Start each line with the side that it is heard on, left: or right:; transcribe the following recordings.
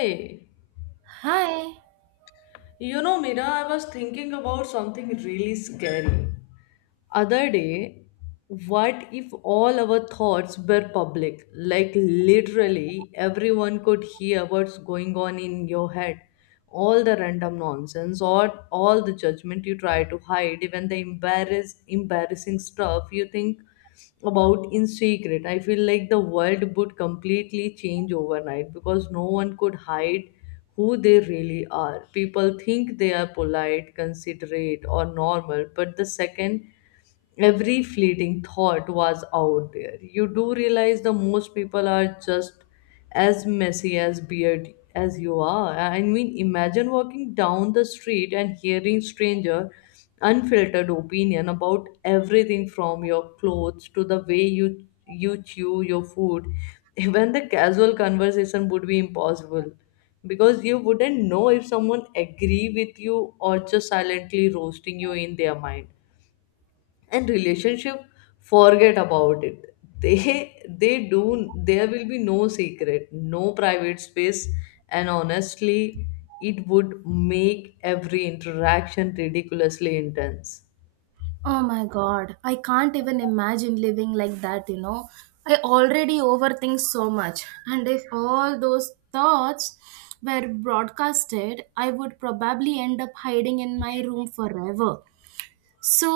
left: Hey,
right: Hi.
left: you know, Mira, I was thinking about something really scary. Other day, what if all our thoughts were public? Like literally everyone could hear what's going on in your head. All the random nonsense or all the judgment you try to hide, even the embarrassing stuff you think about in secret. I feel like the world would completely change overnight because no one could hide who they really are. People think they are polite, considerate, or normal, but the second every fleeting thought was out there. You do realize the most people are just as messy as beard as you are. I mean, imagine walking down the street and hearing stranger unfiltered opinion about everything from your clothes to the way you chew your food. Even the casual conversation would be impossible because you wouldn't know if someone agree with you or just silently roasting you in their mind, and relationship, forget about it. they they do. There will be no secret, no private space. And honestly, it would make every interaction ridiculously intense.
right: Oh my god. I can't even imagine living like that, you know. I already overthink so much. And if all those thoughts were broadcasted, I would probably end up hiding in my room forever. So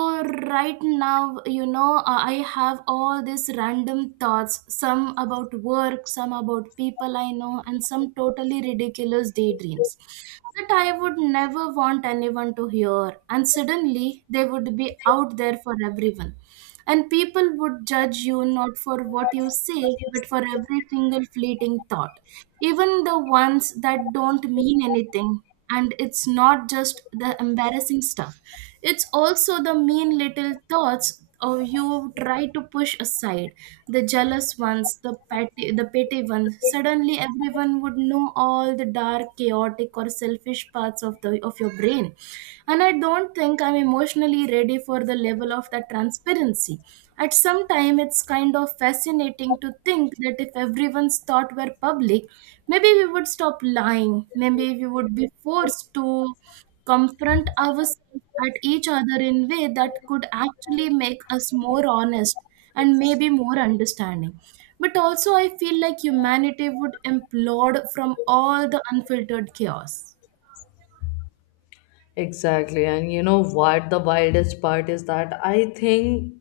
right: right now, I have all these random thoughts, some about work, some about people I know, and some totally ridiculous daydreams that I would never want anyone to hear, and suddenly they would be out there for everyone, and people would judge you not for what you say, but for every single fleeting thought, even the ones that don't mean anything. And it's not just the embarrassing stuff, it's also the mean little thoughts or you try to push aside, the jealous ones, the petty ones. Suddenly everyone would know all the dark, chaotic, or selfish parts of the of your brain, and I don't think I'm emotionally ready for the level of that transparency. At some time, it's kind of fascinating to think that if everyone's thought were public, maybe we would stop lying. Maybe we would be forced to confront ourselves at each other in way that could actually make us more honest, and maybe more understanding. But also, I feel like humanity would implode from all the unfiltered chaos.
left: Exactly. And you know what the wildest part is? that I think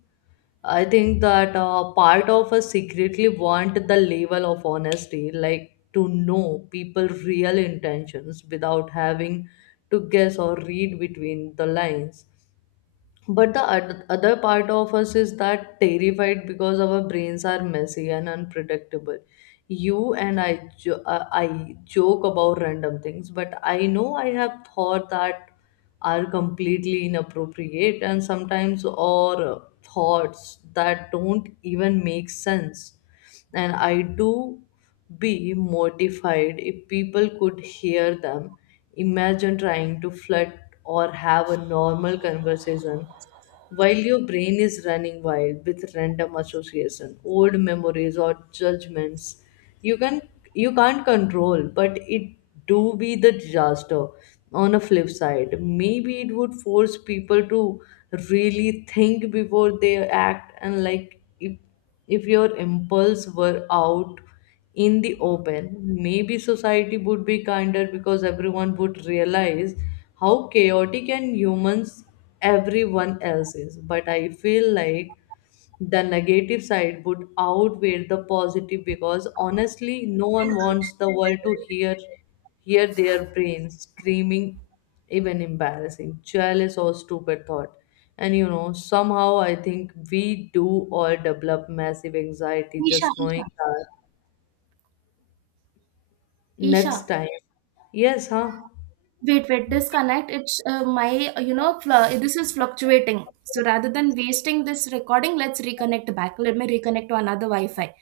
left: I think that uh, part of us secretly want the level of honesty, like to know people' real intentions without having to guess or read between the lines, but the other part of us is that terrified because our brains are messy and unpredictable. You and I I joke about random things, but I know I have thought that are completely inappropriate and sometimes, or thoughts that don't even make sense, and I do be mortified if people could hear them. Imagine trying to flirt or have a normal conversation while your brain is running wild with random association, old memories or judgments, you can you can't control, but it do be the disaster. On a flip side, maybe it would force people to really think before they act, and like, if your impulse were out in the open, maybe society would be kinder because everyone would realize how chaotic and humans everyone else is. But I feel like the negative side would outweigh the positive because honestly no one wants the world to hear their brains screaming, even embarrassing, jealous or stupid thought. And you know, somehow I think we do all develop massive anxiety
right: Isha,
left: just knowing
right: Isha,
left: that. Next
right: Isha.
left: time. Yes, huh?
right: Wait, wait, disconnect. It's my, this is fluctuating. So rather than wasting this recording, let's reconnect back. Let me reconnect to another Wi Fi.